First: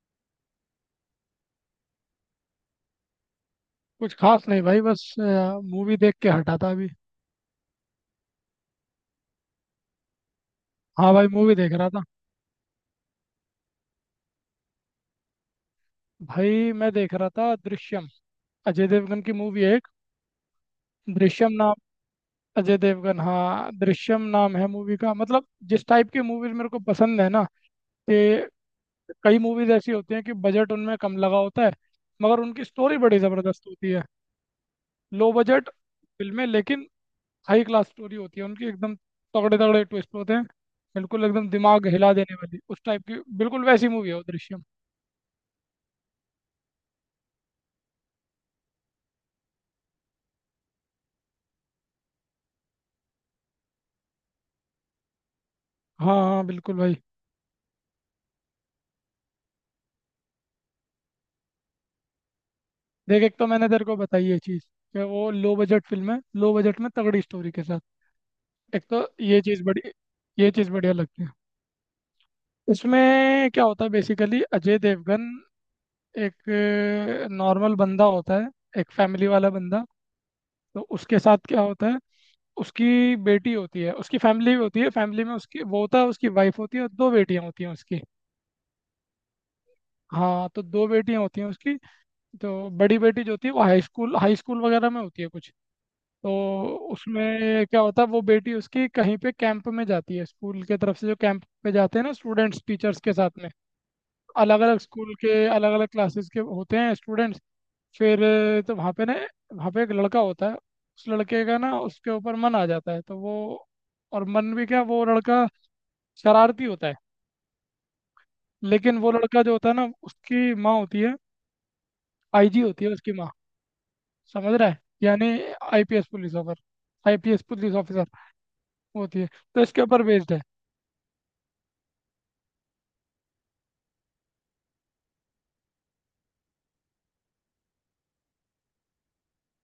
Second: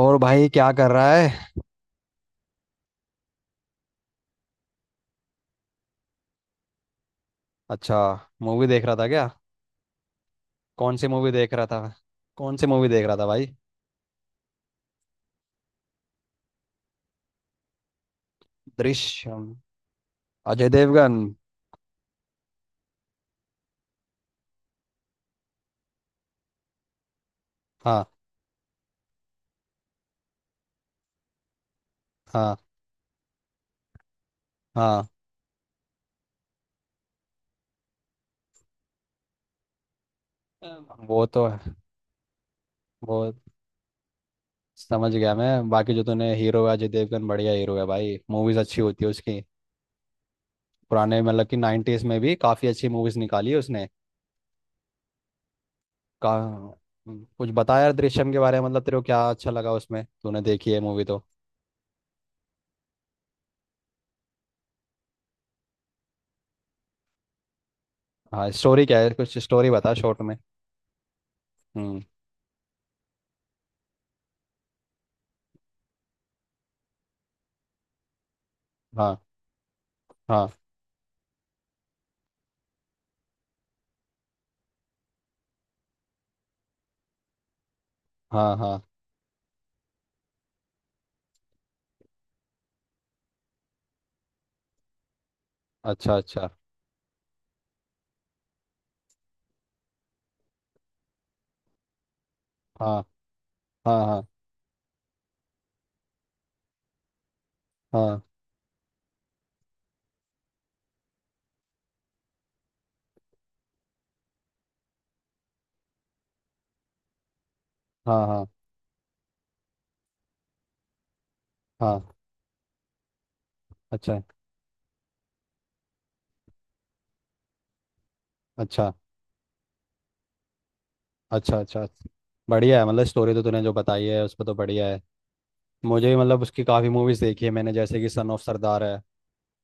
और भाई क्या कर रहा है। कुछ खास नहीं भाई, बस मूवी देख के हटा था अभी। अच्छा। मूवी देख रहा था क्या? कौन सी हाँ भाई, मूवी देख मूवी रहा देख था? रहा था। कौन सी मूवी देख रहा था भाई? भाई मैं देख रहा था दृश्यम। अजय देवगन की दृश्यम। मूवी है एक। अजय देवगन। दृश्यम नाम। अजय देवगन, हाँ, दृश्यम नाम है मूवी का। मतलब जिस टाइप की मूवीज मेरे को पसंद है ना, हाँ कि कई मूवीज ऐसी होती हैं कि बजट उनमें कम लगा होता है, मगर हाँ उनकी स्टोरी बड़ी ज़बरदस्त होती है। हाँ। लो बजट फिल्में, लेकिन हाई क्लास स्टोरी होती है उनकी एकदम। तगड़े तगड़े ट्विस्ट होते हैं। वो बिल्कुल तो एकदम है। दिमाग हिला देने वाली, उस टाइप वो की बिल्कुल वैसी मूवी है वो दृश्यम। समझ गया मैं। बाकी जो तूने, हीरो है अजय देवगन, बढ़िया हीरो है भाई। मूवीज अच्छी होती है उसकी। पुराने मतलब कि नाइन्टीज में भी काफी अच्छी मूवीज निकाली है उसने। हाँ का हाँ बिल्कुल भाई। कुछ बता यार दृश्यम के बारे में। मतलब तेरे को क्या अच्छा लगा उसमें, तूने देखी है मूवी तो। देख, एक तो मैंने तेरे को बताई ये चीज़ कि वो लो बजट फिल्म है, लो बजट में तगड़ी स्टोरी के साथ। हाँ स्टोरी एक क्या तो है, कुछ ये चीज़ स्टोरी बड़ी, बता शॉर्ट में। ये चीज़ बढ़िया लगती है। हम्म। इसमें क्या होता है, बेसिकली अजय देवगन एक नॉर्मल बंदा होता है, एक हाँ फैमिली वाला बंदा। हाँ। तो उसके साथ क्या होता है, उसकी बेटी होती है, उसकी फैमिली होती है। फैमिली में उसकी वो होता है, उसकी वाइफ होती है और दो बेटियां होती हैं उसकी। हाँ हाँ। हाँ, तो दो बेटियां होती हैं उसकी। तो बड़ी बेटी जो होती है वो हाई स्कूल, हाई स्कूल वगैरह में होती है कुछ। अच्छा तो अच्छा। उसमें क्या होता है, वो बेटी उसकी कहीं पे कैंप में जाती है, स्कूल के तरफ से जो कैंप पे जाते हैं ना स्टूडेंट्स टीचर्स हाँ के साथ में। हाँ। हाँ अलग अलग स्कूल के, अलग अलग क्लासेस के होते हैं स्टूडेंट्स। हाँ। फिर तो वहाँ पे ना, वहाँ पे एक लड़का होता है। उस लड़के का ना उसके ऊपर मन आ जाता है, तो वो, और मन भी क्या, वो लड़का शरारती होता है। हाँ हाँ लेकिन वो लड़का जो होता है ना, उसकी माँ होती है, हाँ। आईजी होती है उसकी माँ। अच्छा समझ रहा है यानी, IPS police officer, IPS police officer अच्छा। होती है। तो इसके ऊपर बेस्ड है। अच्छा अच्छा। बढ़िया है, मतलब स्टोरी तो तूने जो बताई है उस पर तो बढ़िया है। मुझे भी मतलब उसकी काफ़ी मूवीज़ देखी है मैंने, जैसे कि सन ऑफ सरदार है।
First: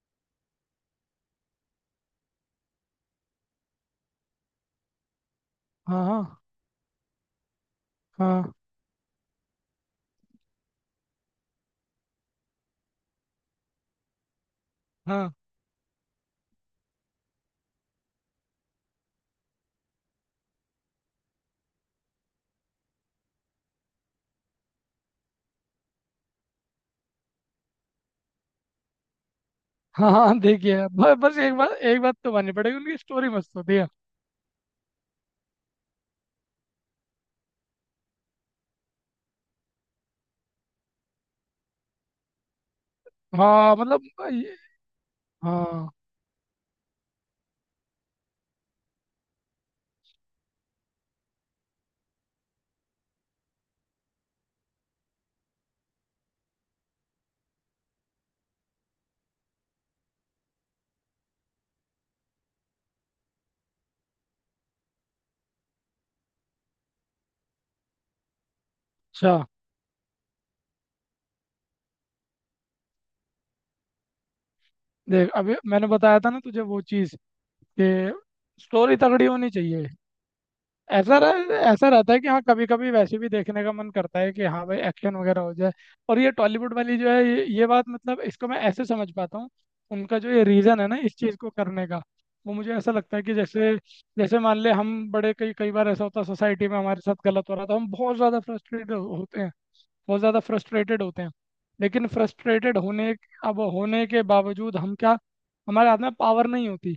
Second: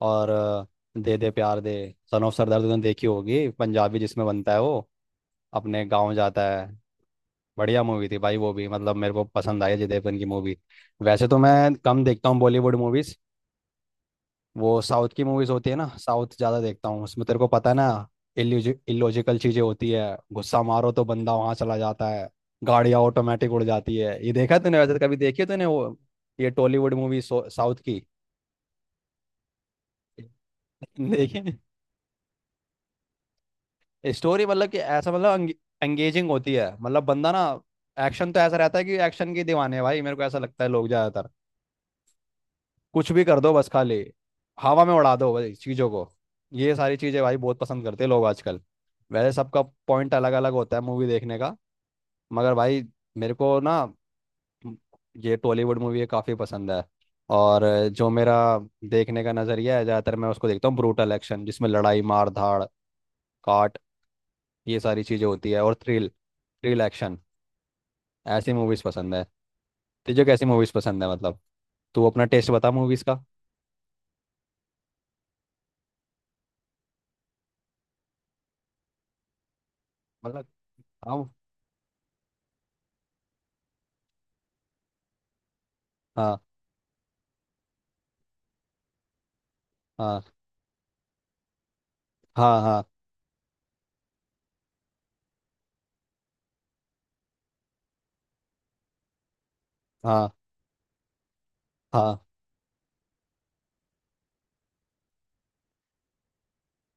और दे दे प्यार दे। सन ऑफ सरदार तो तूने देखी होगी, पंजाबी जिसमें बनता है वो, अपने गांव हाँ जाता है। बढ़िया मूवी थी भाई हाँ। वो भी, मतलब मेरे को पसंद आई अजय देवगन की मूवी। वैसे तो मैं कम देखता हूँ बॉलीवुड मूवीज़। वो साउथ की हाँ मूवीज होती है ना, साउथ ज्यादा देखता हूँ, उसमें तेरे को पता है ना। इलॉजिकल चीजें होती है। गुस्सा मारो तो बंदा वहां चला जाता है। गाड़ियां ऑटोमेटिक उड़ जाती है, ये देखा तूने? वैसे कभी देखी है तूने वो, ये टॉलीवुड मूवी साउथ की? हाँ हाँ। देखिए, बस एक देखिए, बात, एक बात तो माननी पड़ेगी, उनकी स्टोरी मस्त होती है। स्टोरी मतलब कि ऐसा, मतलब एंगेजिंग होती है। मतलब बंदा ना, एक्शन तो ऐसा रहता है कि एक्शन के दीवाने हैं भाई, मेरे को ऐसा लगता है लोग ज्यादातर। कुछ भी कर दो बस हाँ मतलब खाली ये- हवा में उड़ा दो भाई चीज़ों हाँ। को। ये सारी चीज़ें भाई बहुत पसंद करते हैं लोग आजकल। वैसे सबका पॉइंट अलग अलग होता है मूवी देखने का। मगर भाई मेरे को ना, म- ये टॉलीवुड मूवी काफ़ी पसंद है। और जो मेरा देखने का नज़रिया है ज़्यादातर मैं उसको देखता हूँ, ब्रूटल एक्शन जिसमें लड़ाई, मार धाड़, काट, ये सारी चीज़ें होती है और थ्रिल, थ्रिल एक्शन, ऐसी मूवीज़ पसंद है। अच्छा, तुझे कैसी मूवीज़ पसंद है मतलब? तू अपना टेस्ट बता मूवीज़ का। देख, अभी मैंने बताया था ना तुझे वो चीज़ कि स्टोरी तगड़ी होनी चाहिए। मतलब हाँ ऐसा रहता है कि हाँ कभी कभी वैसे भी देखने का मन करता है कि हाँ भाई एक्शन वगैरह हो जाए। और ये हाँ। टॉलीवुड वाली जो है ये बात मतलब इसको मैं ऐसे समझ पाता हूँ। उनका हाँ जो ये रीज़न है ना इस चीज़ को करने का, वो हाँ। मुझे हाँ ऐसा लगता है कि जैसे, जैसे मान ले हम बड़े, कई कई बार ऐसा होता है सोसाइटी में हमारे साथ गलत हो रहा था, हम बहुत ज़्यादा फ्रस्ट्रेटेड होते हैं, बहुत हाँ ज़्यादा फ्रस्ट्रेटेड होते हैं। लेकिन हाँ। फ्रस्ट्रेटेड होने, अब होने के बावजूद हम क्या, हमारे हाथ में पावर नहीं होती।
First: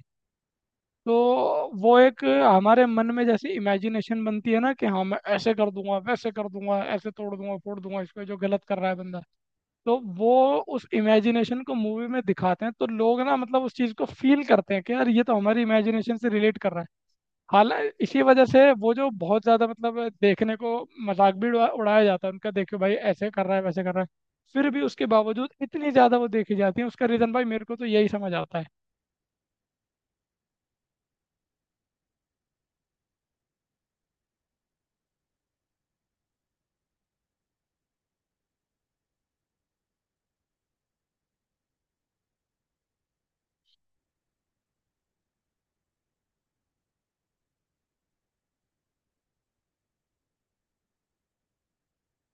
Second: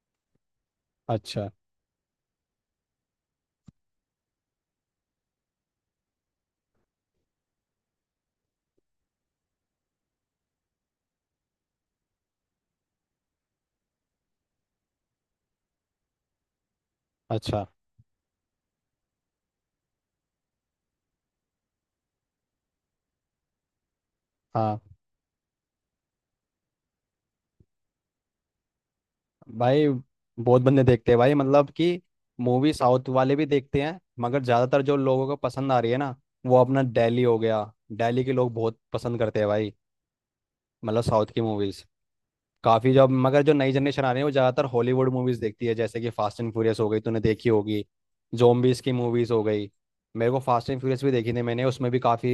तो अच्छा वो एक हमारे मन में जैसी इमेजिनेशन बनती है ना, कि हाँ मैं ऐसे कर दूंगा, वैसे कर दूंगा, ऐसे तोड़ दूंगा, फोड़ दूंगा इसको जो गलत कर रहा है बंदा। तो वो उस इमेजिनेशन को मूवी में दिखाते हैं, तो लोग ना मतलब उस चीज़ को फील करते हैं कि यार, ये तो हमारी इमेजिनेशन से रिलेट कर रहा है। अच्छा। हालांकि इसी वजह से वो जो बहुत ज़्यादा मतलब देखने को, मजाक भी उड़ाया जाता है उनका, देखो भाई ऐसे कर रहा है, वैसे कर रहा है। फिर हाँ भी उसके बावजूद इतनी ज़्यादा वो देखी जाती है, उसका रीज़न भाई मेरे को तो यही समझ आता है। भाई बहुत बंदे देखते हैं भाई, मतलब कि मूवी साउथ वाले भी देखते हैं, मगर ज़्यादातर जो लोगों को पसंद आ रही है ना, वो अपना दिल्ली हो गया। दिल्ली के लोग बहुत पसंद करते हैं भाई, मतलब साउथ की मूवीज काफी जॉब। मगर जो नई जनरेशन आ रही है वो ज्यादातर हॉलीवुड मूवीज देखती है, जैसे कि फास्ट एंड फ्यूरियस हो गई, तूने देखी होगी, जोम्बीज की मूवीज हो गई। मेरे को फास्ट एंड फ्यूरियस भी देखी थी मैंने, उसमें भी काफी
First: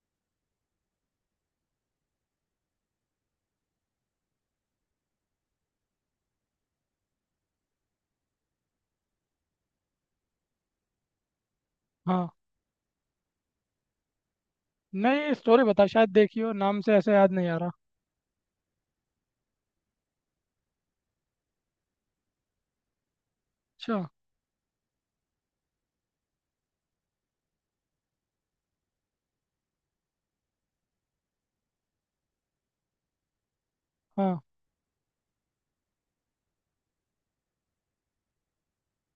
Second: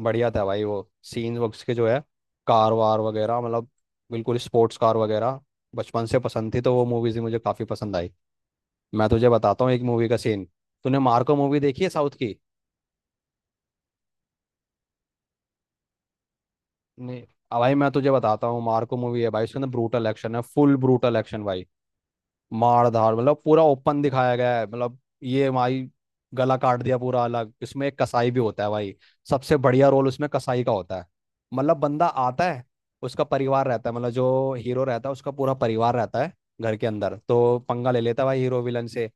बढ़िया था भाई। वो सीन्स उसके जो है, कार वार वगैरह मतलब, बिल्कुल स्पोर्ट्स कार वगैरह बचपन से पसंद थी, तो वो मूवीज भी मुझे काफी पसंद आई। मैं तुझे बताता हूँ एक मूवी का सीन। तूने मार्को मूवी देखी है साउथ हाँ। की? नहीं, स्टोरी बता, शायद देखी हो, नाम से ऐसे नहीं? याद नहीं आ अब भाई रहा। मैं तुझे बताता हूँ, मार्को मूवी है भाई, उसके अंदर ब्रूटल एक्शन है, फुल ब्रूटल एक्शन भाई, मार धाड़, मतलब पूरा अच्छा। ओपन दिखाया गया है, मतलब ये भाई गला काट दिया, पूरा अलग। इसमें एक कसाई भी होता है भाई, सबसे बढ़िया रोल उसमें कसाई का होता है। मतलब बंदा आता है, उसका परिवार रहता है, मतलब हाँ। जो हीरो रहता है उसका पूरा परिवार रहता है। घर के अंदर तो पंगा ले लेता है भाई हीरो विलन से।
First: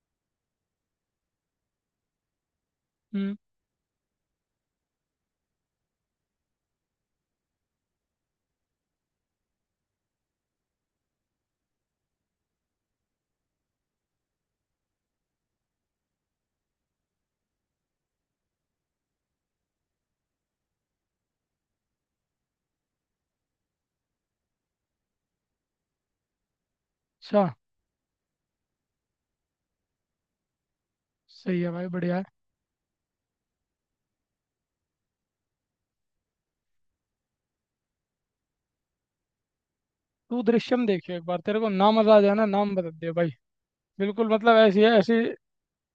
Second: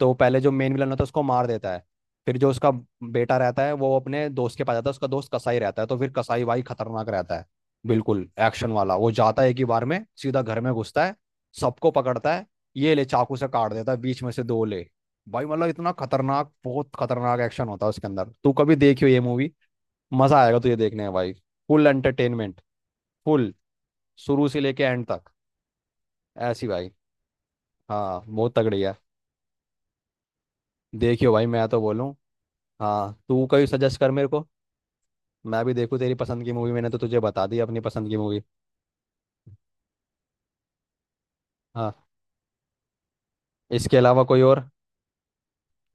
तो पहले जो मेन विलन होता है उसको मार देता है। फिर जो उसका हम्म। बेटा रहता है वो अपने दोस्त के पास जाता है, उसका दोस्त कसाई रहता है, तो फिर कसाई भाई खतरनाक रहता है। बिल्कुल एक्शन वाला, वो जाता है एक ही बार में सीधा घर में घुसता है, सबको पकड़ता है, ये ले चाकू से काट देता है बीच में से, दो ले। भाई मतलब इतना खतरनाक, बहुत खतरनाक एक्शन होता है उसके अंदर। तू कभी देखियो ये मूवी, मजा आएगा तुझे देखने में भाई। फुल एंटरटेनमेंट, फुल, शुरू से लेके एंड तक, ऐसी भाई। अच्छा। हाँ बहुत तगड़ी है, देखियो भाई सही मैं है तो भाई, बोलूँ। बढ़िया है। हाँ तू कभी सजेस्ट कर मेरे को, मैं भी देखूँ तेरी पसंद की मूवी, मैंने तो तुझे बता दी अपनी पसंद की मूवी। तू दृश्यम देखियो एक बार, तेरे को ना हाँ। मजा आ जाए ना। नाम बता दे भाई, इसके अलावा बिल्कुल कोई मतलब और? ऐसी है ऐसी।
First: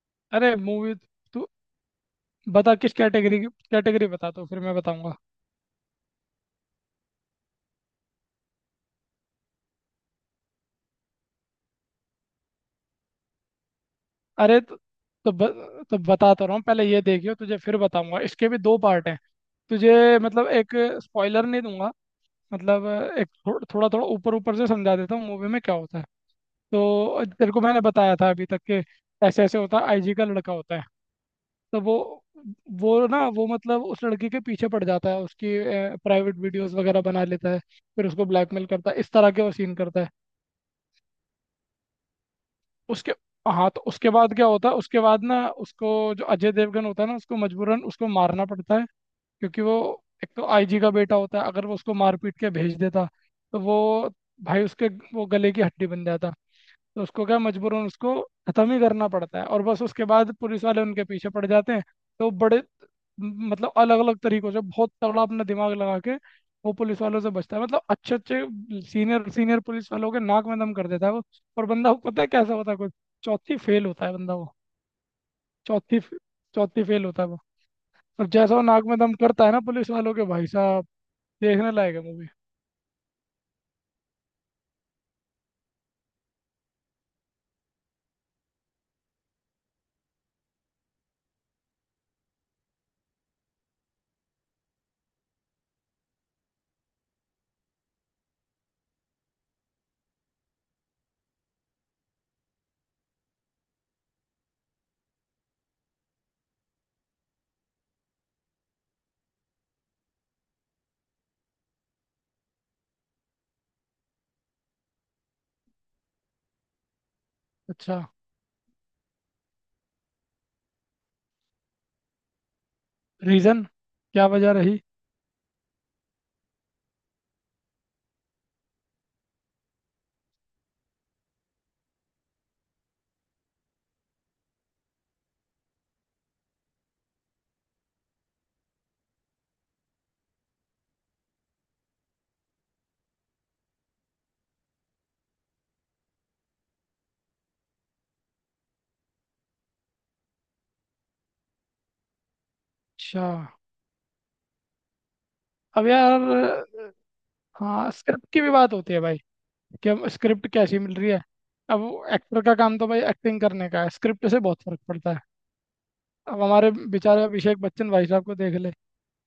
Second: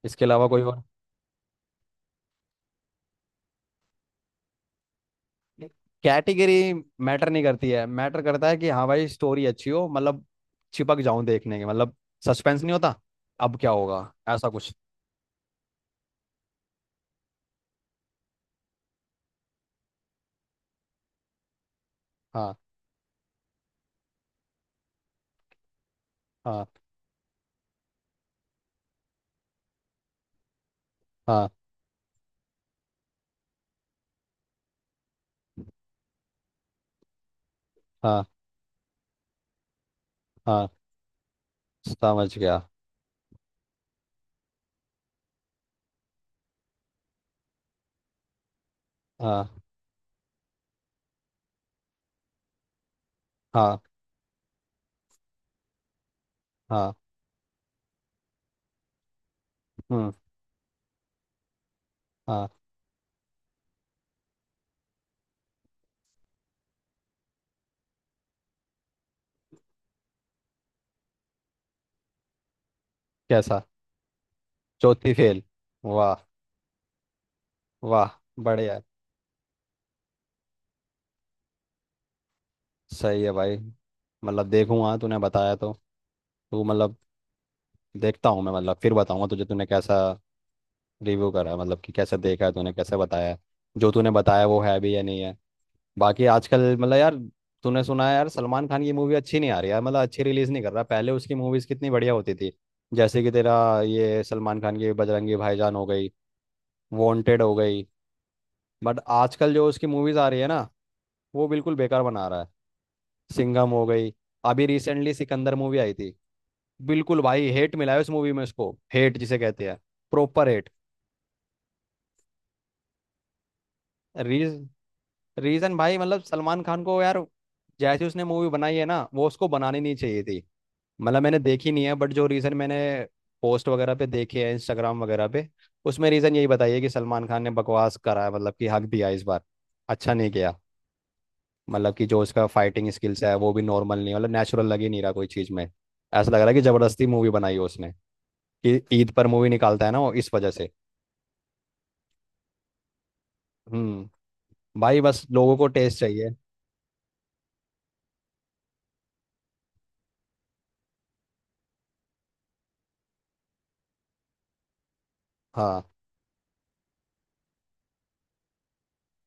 इसके अलावा अरे कोई और? मूवी, तू बता किस कैटेगरी की, कैटेगरी बता तो फिर मैं बताऊंगा। कैटेगरी मैटर नहीं करती है, मैटर करता है कि हाँ भाई स्टोरी अच्छी हो, मतलब चिपक जाऊं देखने के, मतलब सस्पेंस नहीं होता, अब क्या होगा, ऐसा अरे कुछ। तो, तो बता तो रहा हूँ, पहले ये देखियो तुझे फिर बताऊंगा, इसके भी दो पार्ट हैं। तुझे मतलब एक स्पॉइलर नहीं दूंगा। हाँ मतलब एक थोड़ा थोड़ा ऊपर ऊपर से समझा देता हूँ मूवी में क्या होता है। हाँ। तो तेरे को मैंने बताया था अभी तक कि ऐसे ऐसे होता है, आईजी का लड़का होता है। हाँ तो वो ना वो मतलब उस लड़की के पीछे पड़ जाता है, उसकी प्राइवेट वीडियोस वगैरह बना लेता है, फिर उसको हाँ ब्लैकमेल करता है, इस तरह के वो सीन करता है। हाँ। समझ गया। उसके, हाँ तो उसके बाद क्या होता है, उसके बाद ना उसको, जो अजय देवगन होता है ना उसको मजबूरन उसको मारना पड़ता है। हाँ क्योंकि वो, एक तो आईजी का बेटा होता है, अगर वो उसको मार पीट के भेज देता, तो हाँ वो भाई उसके, वो गले की हड्डी बन जाता। हाँ। तो उसको क्या, मजबूरन उसको खत्म ही करना पड़ता है, और बस उसके हम्म। बाद पुलिस वाले उनके पीछे पड़ जाते हैं। तो हाँ। बड़े, मतलब अलग अलग तरीकों से बहुत तगड़ा अपना दिमाग लगा के वो पुलिस वालों से बचता है। मतलब अच्छे अच्छे, सीनियर सीनियर पुलिस वालों के नाक में दम कर देता है वो। और बंदा वो पता है कैसा होता है कुछ, चौथी कैसा? फेल होता है बंदा वो। चौथी फेल? चौथी, वाह। चौथी फेल होता है वो। वाह। और जैसा वो बढ़िया। नाक में दम करता है ना पुलिस वालों के, भाई साहब, देखने लायक है मूवी। सही है भाई, मतलब देखूंगा तूने बताया तो। तू मतलब, देखता हूँ मैं, मतलब फिर बताऊंगा तुझे तूने कैसा रिव्यू करा, मतलब कि कैसे देखा है, तूने कैसे बताया है, जो तूने बताया वो है भी या नहीं है। बाकी आजकल मतलब यार, तूने सुना है यार सलमान खान की मूवी अच्छी नहीं आ रही यार, मतलब अच्छी रिलीज नहीं कर रहा। पहले उसकी मूवीज कितनी बढ़िया होती थी, जैसे कि तेरा ये सलमान खान की बजरंगी भाईजान हो गई, वांटेड हो गई। बट आजकल जो उसकी मूवीज आ रही है ना, वो बिल्कुल बेकार बना रहा है। सिंघम हो गई, अभी रिसेंटली सिकंदर मूवी आई थी, बिल्कुल भाई हेट मिला अच्छा। है उस मूवी में उसको, हेट जिसे कहते हैं प्रॉपर हेट। रीजन क्या, वजह रीज रही रीजन भाई मतलब, सलमान खान को यार जैसी उसने मूवी बनाई है ना वो उसको बनानी नहीं चाहिए थी। मतलब मैंने देखी नहीं है बट जो रीजन मैंने पोस्ट वगैरह पे देखे हैं इंस्टाग्राम वगैरह पे, उसमें रीजन यही बताइए कि सलमान खान ने बकवास करा है, मतलब कि हक दिया इस बार, अच्छा नहीं किया। मतलब कि जो उसका फाइटिंग स्किल्स है वो भी नॉर्मल नहीं, मतलब नेचुरल लग ही नहीं रहा कोई चीज़ में, ऐसा लग रहा है कि जबरदस्ती मूवी बनाई है उसने, कि ईद पर मूवी निकालता है ना वो, इस वजह से। अच्छा। हम्म। भाई बस लोगों को अब टेस्ट यार, चाहिए। हाँ स्क्रिप्ट की भी बात होती है भाई, कि हम स्क्रिप्ट कैसी मिल रही है। अब एक्टर का काम तो भाई एक्टिंग करने का है, स्क्रिप्ट से बहुत फर्क पड़ता है। हाँ अब हमारे बेचारे अभिषेक बच्चन भाई साहब को देख ले।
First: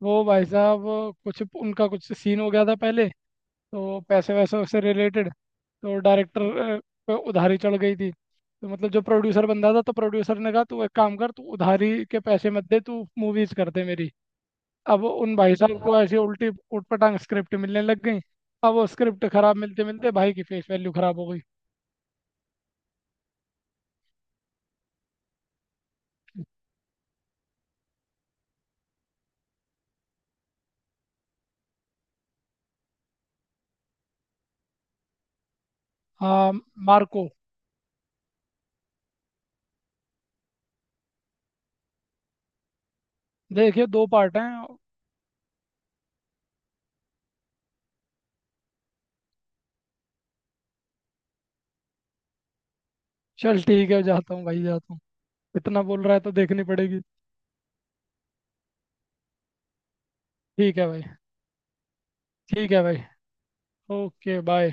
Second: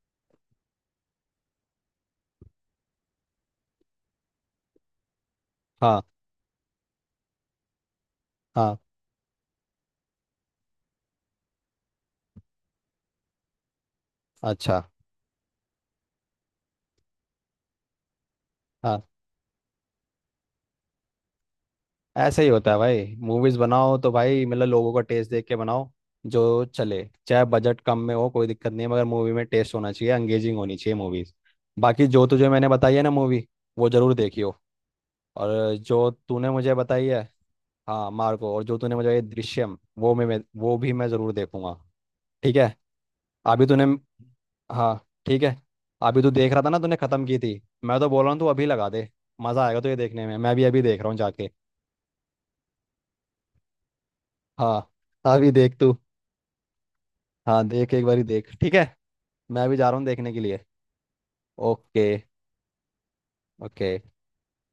वो भाई साहब, कुछ उनका कुछ सीन हो गया था पहले, तो पैसे वैसे से रिलेटेड तो हाँ। डायरेक्टर पे उधारी चढ़ गई थी। तो हाँ। मतलब जो प्रोड्यूसर बंदा था, तो प्रोड्यूसर ने कहा तू एक काम कर, तू उधारी के पैसे मत दे, तू मूवीज कर दे मेरी। अच्छा। अब उन भाई साहब को ऐसी उल्टी उटपटांग स्क्रिप्ट मिलने लग गई। अब वो हाँ स्क्रिप्ट खराब मिलते मिलते भाई की फेस वैल्यू खराब हो गई। ऐसे ही होता है भाई, मूवीज बनाओ तो भाई मतलब लोगों का टेस्ट देख के बनाओ, जो चले, चाहे बजट कम में हो कोई दिक्कत नहीं है, मगर मूवी में टेस्ट होना चाहिए, एंगेजिंग होनी चाहिए मूवीज। बाकी जो तुझे मैंने बताई है ना मूवी, वो जरूर देखियो। और जो तूने हाँ, मुझे बताई है मार्को। हाँ मार्को, और जो तूने मुझे ये दृश्यम, वो वो भी मैं जरूर देखूंगा। ठीक है। अभी तूने, देखिए दो पार्ट हैं। हाँ ठीक है, अभी तू देख रहा था ना, तूने खत्म की थी। मैं तो बोल रहा हूँ तू अभी लगा दे, मजा आएगा तो ये देखने में, मैं भी अभी देख रहा हूँ जाके। चल ठीक है, जाता हूँ भाई, हाँ जाता हूँ। अभी देख इतना तू। बोल रहा है तो देखनी पड़ेगी। हाँ देख एक बारी देख, ठीक है, मैं भी जा रहा हूँ देखने के लिए। ठीक है भाई। ओके। ठीक है भाई। ओके। Okay bye.